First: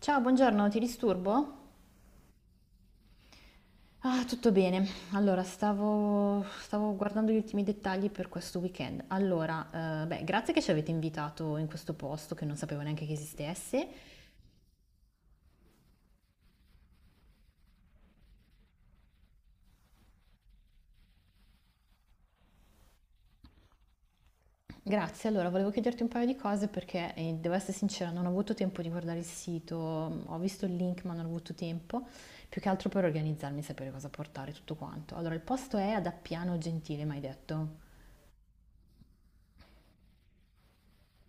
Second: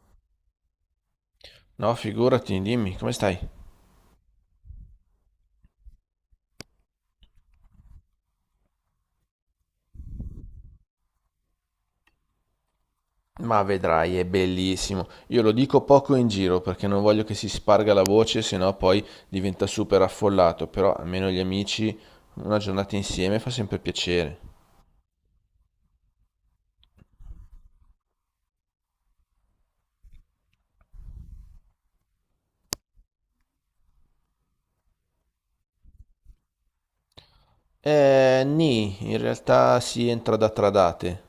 Ciao, buongiorno, ti disturbo? No, figurati, dimmi, come stai? Ah, tutto bene. Allora, stavo guardando gli ultimi dettagli per questo weekend. Allora, beh, grazie che ci avete invitato in questo posto che non sapevo neanche che Ma esistesse. vedrai, è bellissimo. Io lo dico poco in giro perché non voglio che si sparga la voce, sennò poi diventa super affollato, però almeno gli amici una giornata insieme fa sempre piacere. Grazie, allora, volevo chiederti un paio di cose perché, devo essere sincera, non ho avuto tempo di guardare il sito, ho visto il link ma non ho avuto tempo, più che altro per organizzarmi e sapere cosa portare, tutto quanto. Allora, il posto è ad Appiano Gentile, mi hai detto? Nì, in realtà si entra da Tradate.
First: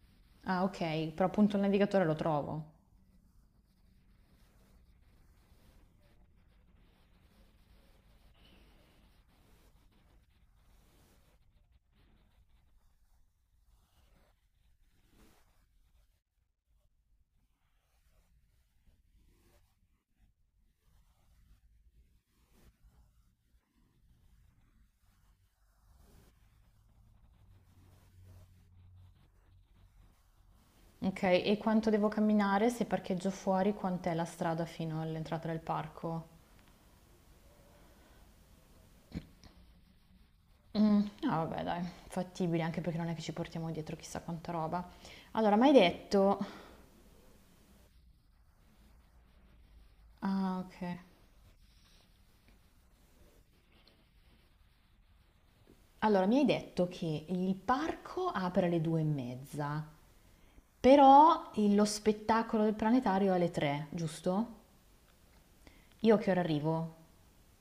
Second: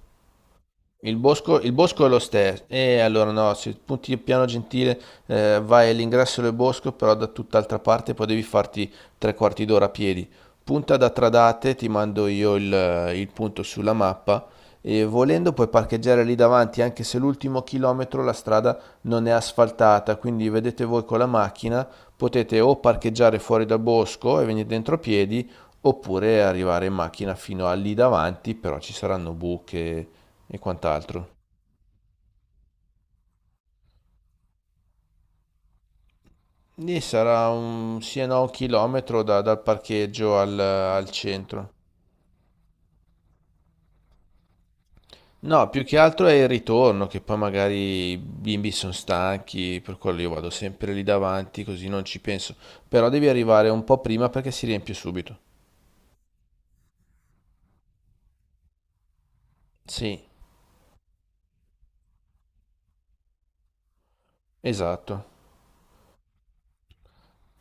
Ah, ok, Il però appunto bosco, il il bosco navigatore è lo lo stesso, trovo. e allora no, se punti Piano Gentile vai all'ingresso del bosco, però da tutt'altra parte, poi devi farti tre quarti d'ora a piedi. Punta da Tradate, ti mando io il punto sulla mappa, e volendo puoi parcheggiare lì davanti, anche se l'ultimo chilometro la strada non è asfaltata, quindi vedete voi con la macchina, potete o parcheggiare fuori dal bosco e venire dentro a piedi, oppure arrivare in macchina fino a lì davanti, però ci saranno buche e Ok, quant'altro. e quanto devo camminare se parcheggio fuori? Quant'è la strada fino all'entrata del parco? Lì sarà un sì e no un chilometro dal parcheggio al, Mm, al ah, vabbè, centro. dai, fattibile, anche perché non è che ci portiamo dietro chissà quanta roba. Allora, mi No, hai più che altro è detto... il ritorno, che poi magari i bimbi sono stanchi, per quello io vado Ah, ok. sempre lì davanti, così non ci penso. Però devi arrivare un po' prima perché si riempie subito. Allora, mi hai detto che il parco apre alle due e mezza, Sì, però lo spettacolo del planetario è alle tre, giusto? esatto. Io a che ora arrivo?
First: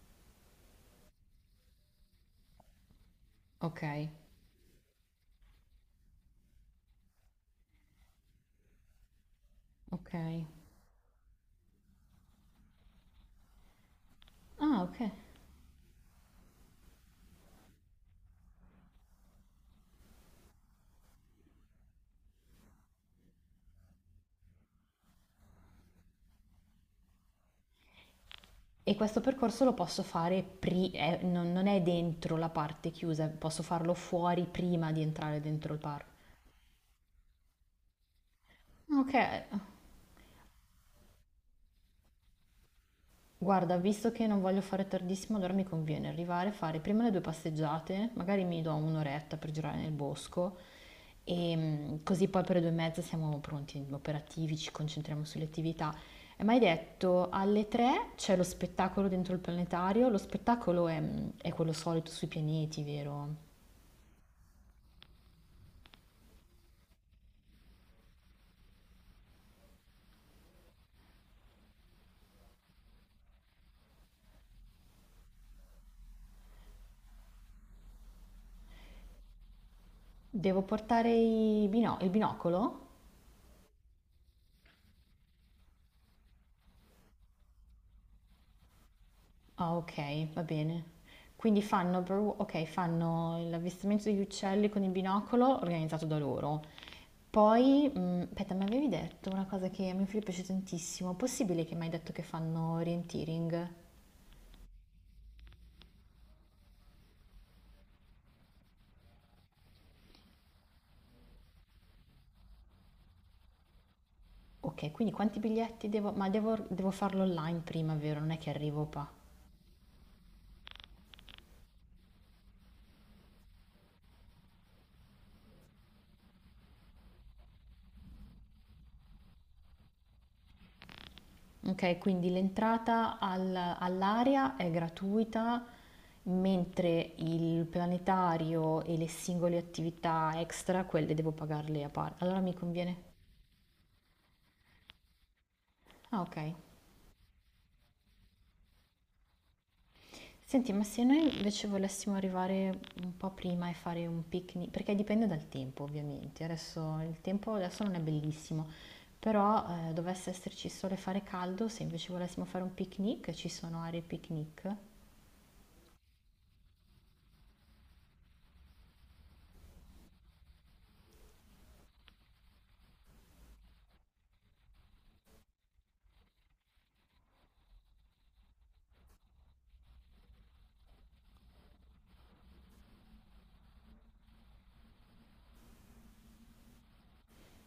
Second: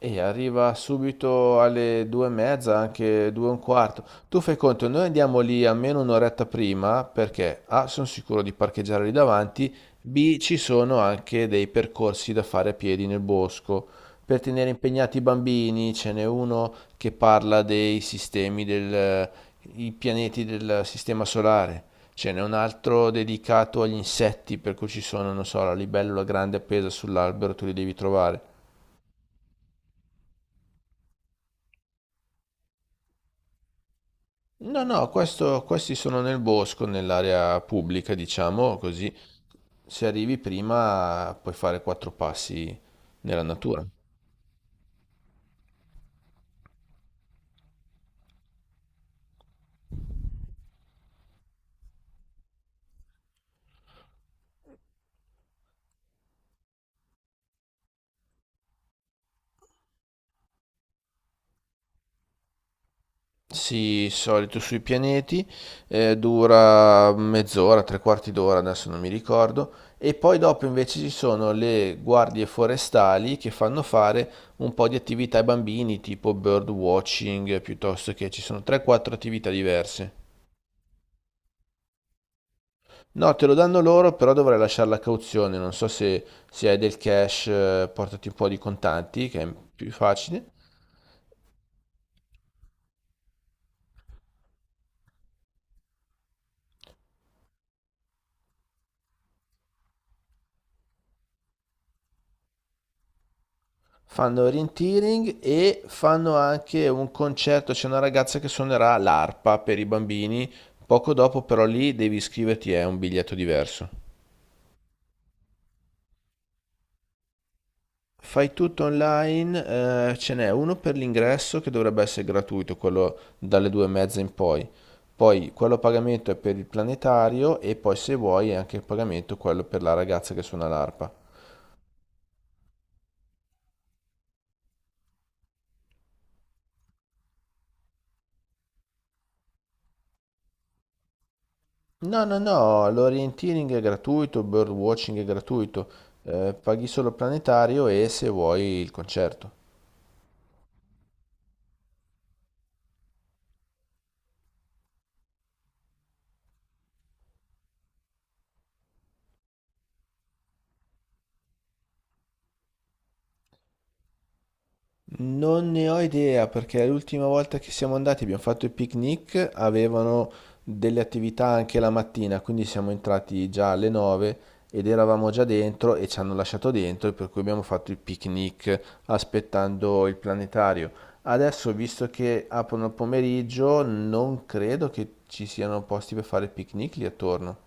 E arriva subito alle due e mezza, anche due e un Ok, quarto. Tu fai conto, noi andiamo lì almeno un'oretta prima perché A, sono sicuro di parcheggiare lì davanti, ok. B, ci sono anche dei percorsi da fare a piedi nel bosco. Per tenere Ah, ok. impegnati i bambini ce n'è uno che parla i pianeti del sistema solare. Ce n'è un altro dedicato agli insetti, per cui ci sono, non so, la libellula grande appesa sull'albero, tu li devi trovare. E questo percorso lo posso fare, non è dentro la parte chiusa, posso farlo fuori No, prima di no, entrare dentro il questi parco. sono nel bosco, nell'area pubblica, diciamo così. Ok, Se arrivi prima puoi fare quattro passi nella guarda, natura. visto che non voglio fare tardissimo, allora mi conviene arrivare, fare prima le due passeggiate, magari mi do un'oretta per girare nel bosco e mm, così poi per le due e mezza siamo pronti, operativi, ci concentriamo sulle attività. E mi hai detto alle tre c'è lo spettacolo dentro il planetario, è quello solito sui pianeti, vero? Sì, solito sui pianeti, dura mezz'ora, tre quarti d'ora, adesso non mi ricordo. E poi dopo invece ci sono le guardie forestali che fanno fare un po' di attività ai bambini, tipo bird watching, piuttosto che ci sono 3-4 attività diverse. Devo portare il binocolo? No, te lo danno loro, però dovrai lasciare la cauzione. Non so se hai del cash, portati un po' di contanti, che è Ah, più ok, va facile. bene. Quindi ok, fanno l'avvistamento degli uccelli con il binocolo organizzato da loro. Poi, aspetta, mi avevi detto una cosa che a mio figlio piace tantissimo. Possibile che mi hai detto che fanno orienteering? Fanno orienteering e fanno anche un concerto. C'è una ragazza che suonerà l'arpa per i bambini. Poco dopo, però, lì devi iscriverti, è un biglietto diverso. Ok, quindi quanti biglietti devo... Ma devo farlo online prima, vero? Non è che Fai tutto arrivo qua. online, ce n'è uno per l'ingresso che dovrebbe essere gratuito, quello dalle due e mezza in poi. Poi quello a pagamento è per il planetario e poi se vuoi è anche il pagamento quello per la ragazza che suona l'arpa. Okay, quindi l'entrata al all'area è gratuita, mentre il planetario e le singole attività extra, quelle devo pagarle a par No, no, allora mi no, conviene l'orienteering è gratuito, il birdwatching è gratuito, ah okay. paghi solo il planetario e se vuoi il concerto. Senti, ma se noi invece volessimo arrivare un po' prima e fare un picni perché dipende dal tempo ovviamente, adesso il tempo adesso non è bellissimo, però, dovesse esserci sole e fare caldo, se invece volessimo fare un picnic, ci sono aree picnic? Non ne ho idea perché l'ultima volta che siamo andati abbiamo fatto il picnic, avevano delle attività anche la mattina, quindi siamo entrati già alle 9 ed eravamo già dentro e ci hanno lasciato dentro, per cui abbiamo fatto il picnic aspettando il planetario. Adesso, visto che aprono il pomeriggio, non credo che ci siano posti per fare il picnic lì attorno.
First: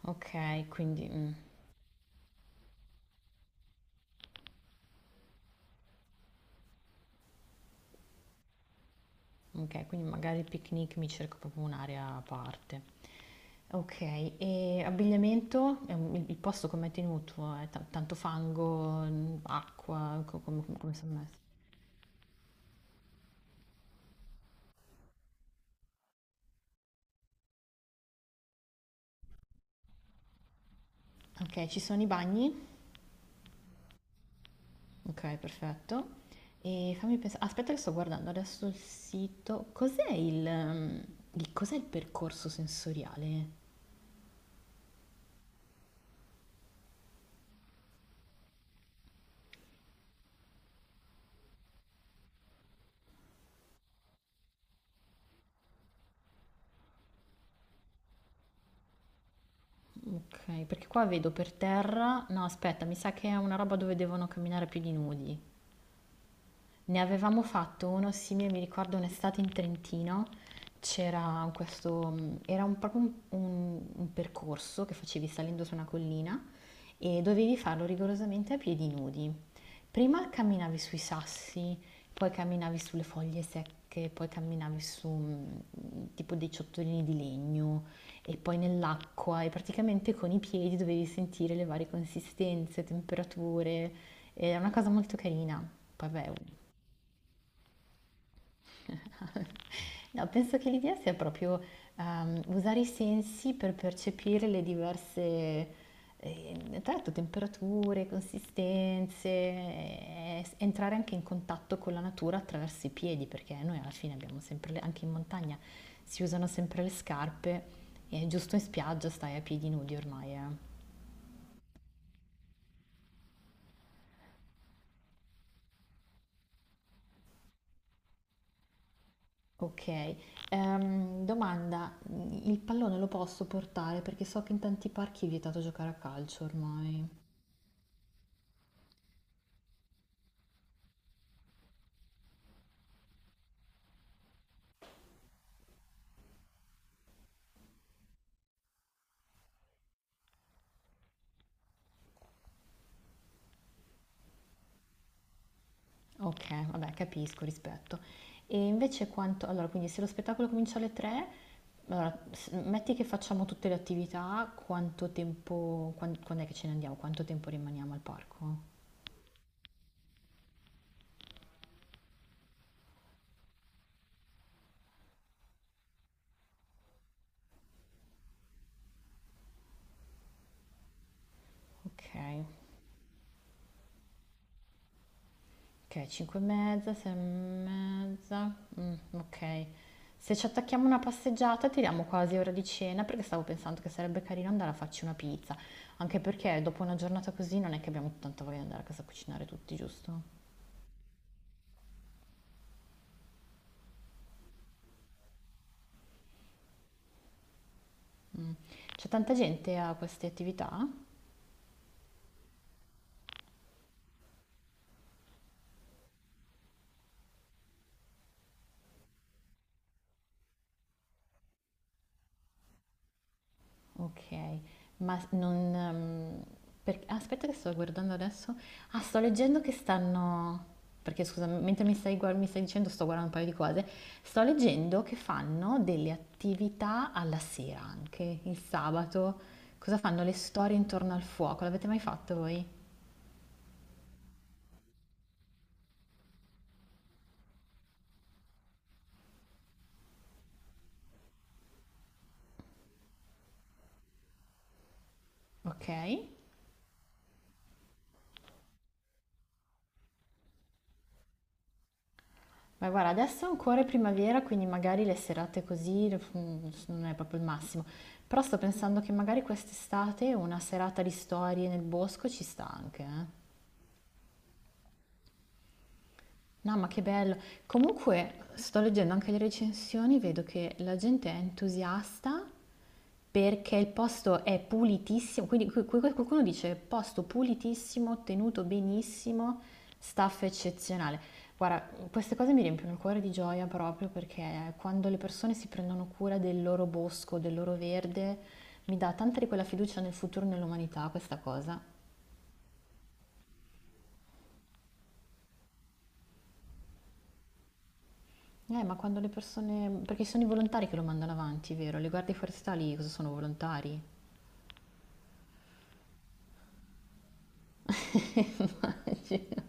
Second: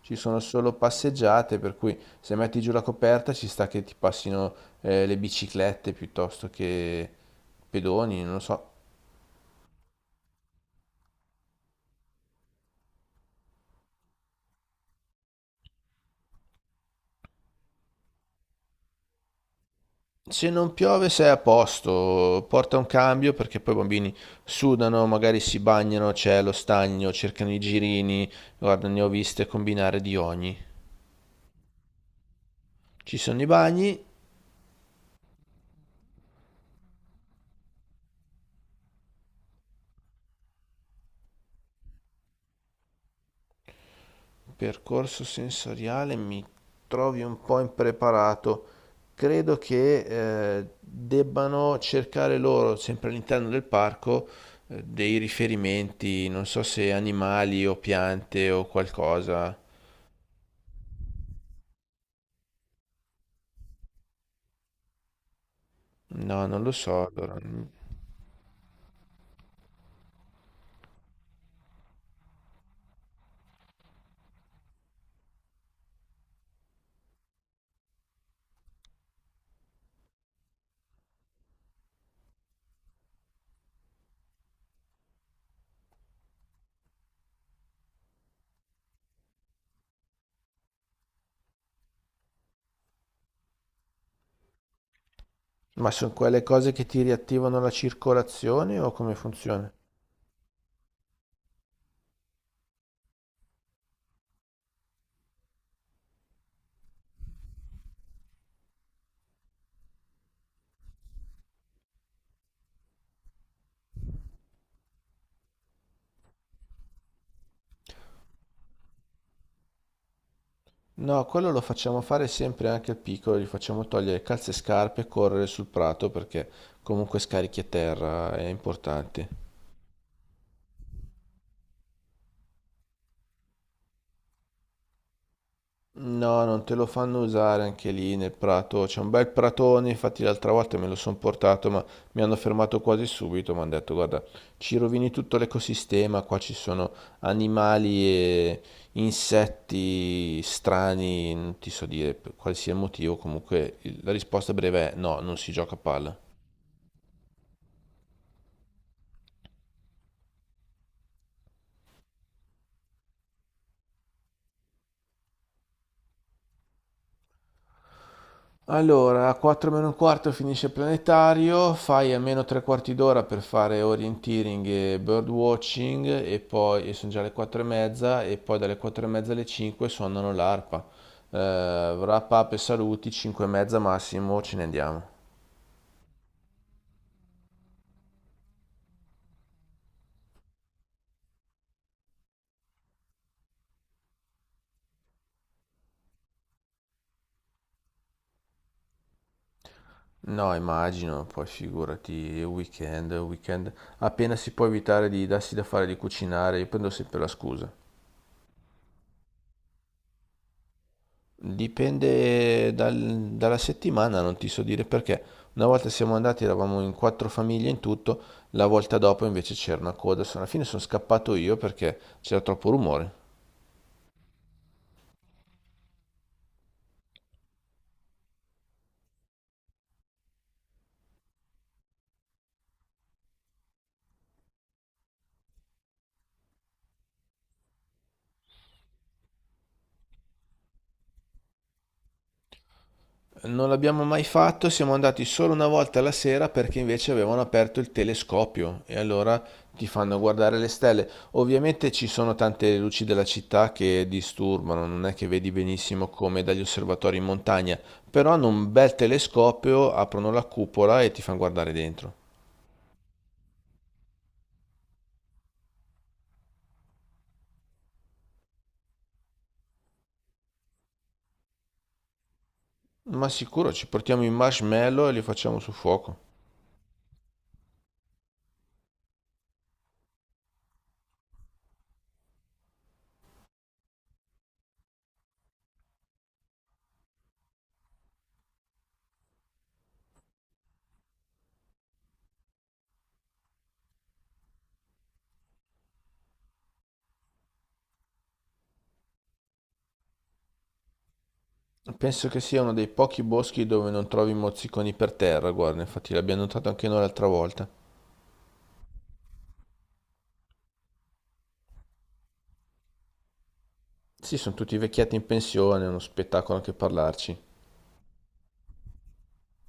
Ci sono Okay, solo quindi. passeggiate, per cui se metti giù la coperta ci sta che ti passino le biciclette piuttosto che pedoni, non lo so. Okay, quindi magari il picnic mi cerco proprio un'area a parte. Okay, e abbigliamento? Il posto com'è tenuto? È ta tanto fango, mhmm, acqua, co Se non come piove son sei messi? a posto, porta un cambio perché poi i bambini sudano, magari si bagnano, c'è lo stagno, cercano i girini, guarda, ne ho viste combinare di ogni. Okay, ci sono i bagni? Ci sono i bagni. Okay, perfetto. E fammi pensa aspetta che sto guardando adesso il sito. Cos'è il mhmm, il cos'è il percorso sensoriale? Percorso sensoriale mi trovi un po' impreparato. Credo che debbano cercare loro, sempre all'interno del parco, dei riferimenti, non so se animali o piante o qualcosa. Okay, perché qua vedo per terra no aspetta, mi sa che è una roba dove devono camminare più di nudi. No, non lo Ne so allora. avevamo fatto uno simile, mi ricordo un'estate in Trentino, c'era questo, proprio un percorso che facevi salendo su una collina e dovevi farlo rigorosamente a piedi nudi. Prima camminavi sui sassi, poi camminavi sulle foglie secche, poi camminavi su tipo dei ciottolini di legno e poi nell'acqua e praticamente con i piedi dovevi sentire le varie consistenze, temperature, è una cosa molto carina. Ma Poi sono vabbè, quelle cose che ti riattivano la circolazione o come funziona? no, penso che l'idea sia proprio usare i sensi per percepire le diverse, tra l'altro, temperature, consistenze, entrare anche in contatto con la natura attraverso i piedi, perché noi alla fine abbiamo anche in montagna, si usano sempre le scarpe e giusto in spiaggia stai a piedi nudi ormai, eh. No, quello lo facciamo fare sempre anche al piccolo, gli facciamo togliere calze e scarpe e correre sul prato perché comunque scarichi a terra, è importante. Ok, domanda, il pallone lo posso portare perché so che in tanti parchi è vietato giocare a No, calcio non te lo ormai. fanno usare anche lì nel prato. C'è un bel pratone, infatti l'altra volta me lo sono portato, ma mi hanno fermato quasi subito. Mi hanno detto, guarda, ci rovini tutto l'ecosistema, qua ci sono animali e insetti strani, non ti so dire per qualsiasi motivo. Comunque la risposta breve è no, non si gioca a palla. Okay, vabbè capisco, rispetto. E invece quanto allora quindi se lo spettacolo comincia alle 3, allora s metti che facciamo tutte le attività, quanto tempo quand'è che ce ne andiamo? Quanto tempo rimaniamo al parco? Allora, a 4 meno un quarto finisce il planetario, fai almeno tre quarti d'ora per fare orienteering e birdwatching e poi sono già le 4 e mezza e poi dalle 4 e mezza alle 5 suonano l'arpa. Wrap Okay, up e saluti, 5 e mezza massimo, ce ne andiamo. okay 5 e mezza, 6 e mezza, okay. Se ci attacchiamo una passeggiata tiriamo quasi ora di cena, perché stavo pensando che sarebbe carino andare a farci una pizza, anche perché dopo una giornata così non è che abbiamo tanta voglia di andare a casa a cucinare tutti, giusto? No, immagino, poi figurati, weekend, weekend, appena si può evitare di darsi da fare di cucinare, io prendo sempre la scusa. C'è tanta gente a queste attività? Dipende dalla settimana, non ti so dire perché. Una volta siamo andati, eravamo in quattro famiglie in tutto, la volta dopo invece c'era una coda. Alla fine sono scappato io perché c'era troppo rumore. Ok, ma non... per- aspetta che sto guardando adesso. Ah, sto leggendo che stanno... Perché scusa, mentre mi stai dicendo sto guardando un paio di cose. Sto leggendo che fanno delle attività alla sera anche, il sabato. Cosa fanno? Le storie intorno al fuoco. L'avete mai fatto voi? Non l'abbiamo mai fatto, siamo andati solo una volta la sera perché invece avevano aperto il telescopio e allora ti fanno guardare le stelle. Ovviamente ci sono tante luci della città che disturbano, non è che vedi Ok. benissimo come dagli osservatori in montagna, però hanno un bel telescopio, aprono la cupola e ti fanno guardare dentro. Ma guarda, adesso ancora è primavera, quindi magari le serate così mm, non è proprio il massimo. Però sto pensando che magari quest'estate una serata di storie nel bosco ci sta anche, Ma eh. sicuro ci portiamo i marshmallow e li facciamo sul fuoco. No, ma che bello. Comunque, sto leggendo anche le recensioni, vedo che la gente è entusiasta perché il posto è pulitissimo, quindi qualcuno dice posto pulitissimo, tenuto benissimo, staff eccezionale. Guarda, queste cose mi riempiono il cuore di gioia proprio perché quando le persone si prendono cura del loro bosco, del loro verde, mi dà tanta di quella fiducia nel futuro e nell'umanità questa cosa. Penso che sia uno dei pochi boschi dove non trovi mozziconi per terra, guarda, infatti l'abbiamo notato anche noi l'altra volta. Ma quando le persone... Perché sono i volontari che lo mandano avanti, vero? Le guardie forestali cosa sono volontari? Sì, sono tutti vecchietti in pensione, è uno spettacolo anche parlarci.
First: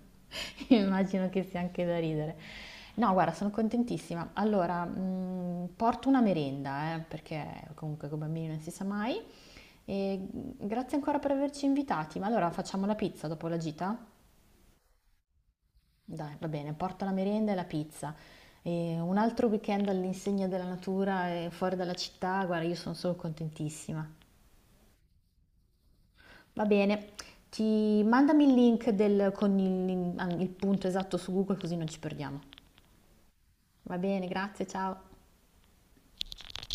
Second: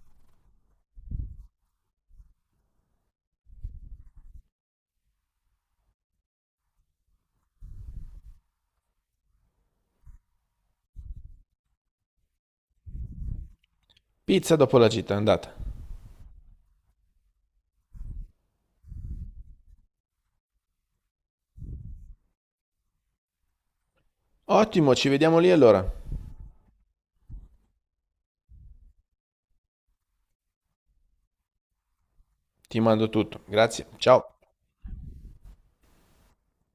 Immagino, immagino che sia anche da ridere. No, guarda, sono contentissima. Allora, porto una merenda, perché comunque con i bambini non si sa mai. E grazie ancora per averci invitati. Ma allora facciamo la pizza dopo la gita? Pizza dopo la gita, andata. Dai, va bene, porto la merenda e la pizza. E un altro weekend all'insegna della natura e fuori dalla città, guarda, io sono solo contentissima. Ottimo, ci vediamo lì allora. Va bene, ti mandami il link con il punto esatto su Google così non ci perdiamo. Ti mando tutto. Grazie, Va bene, ciao. grazie, ciao.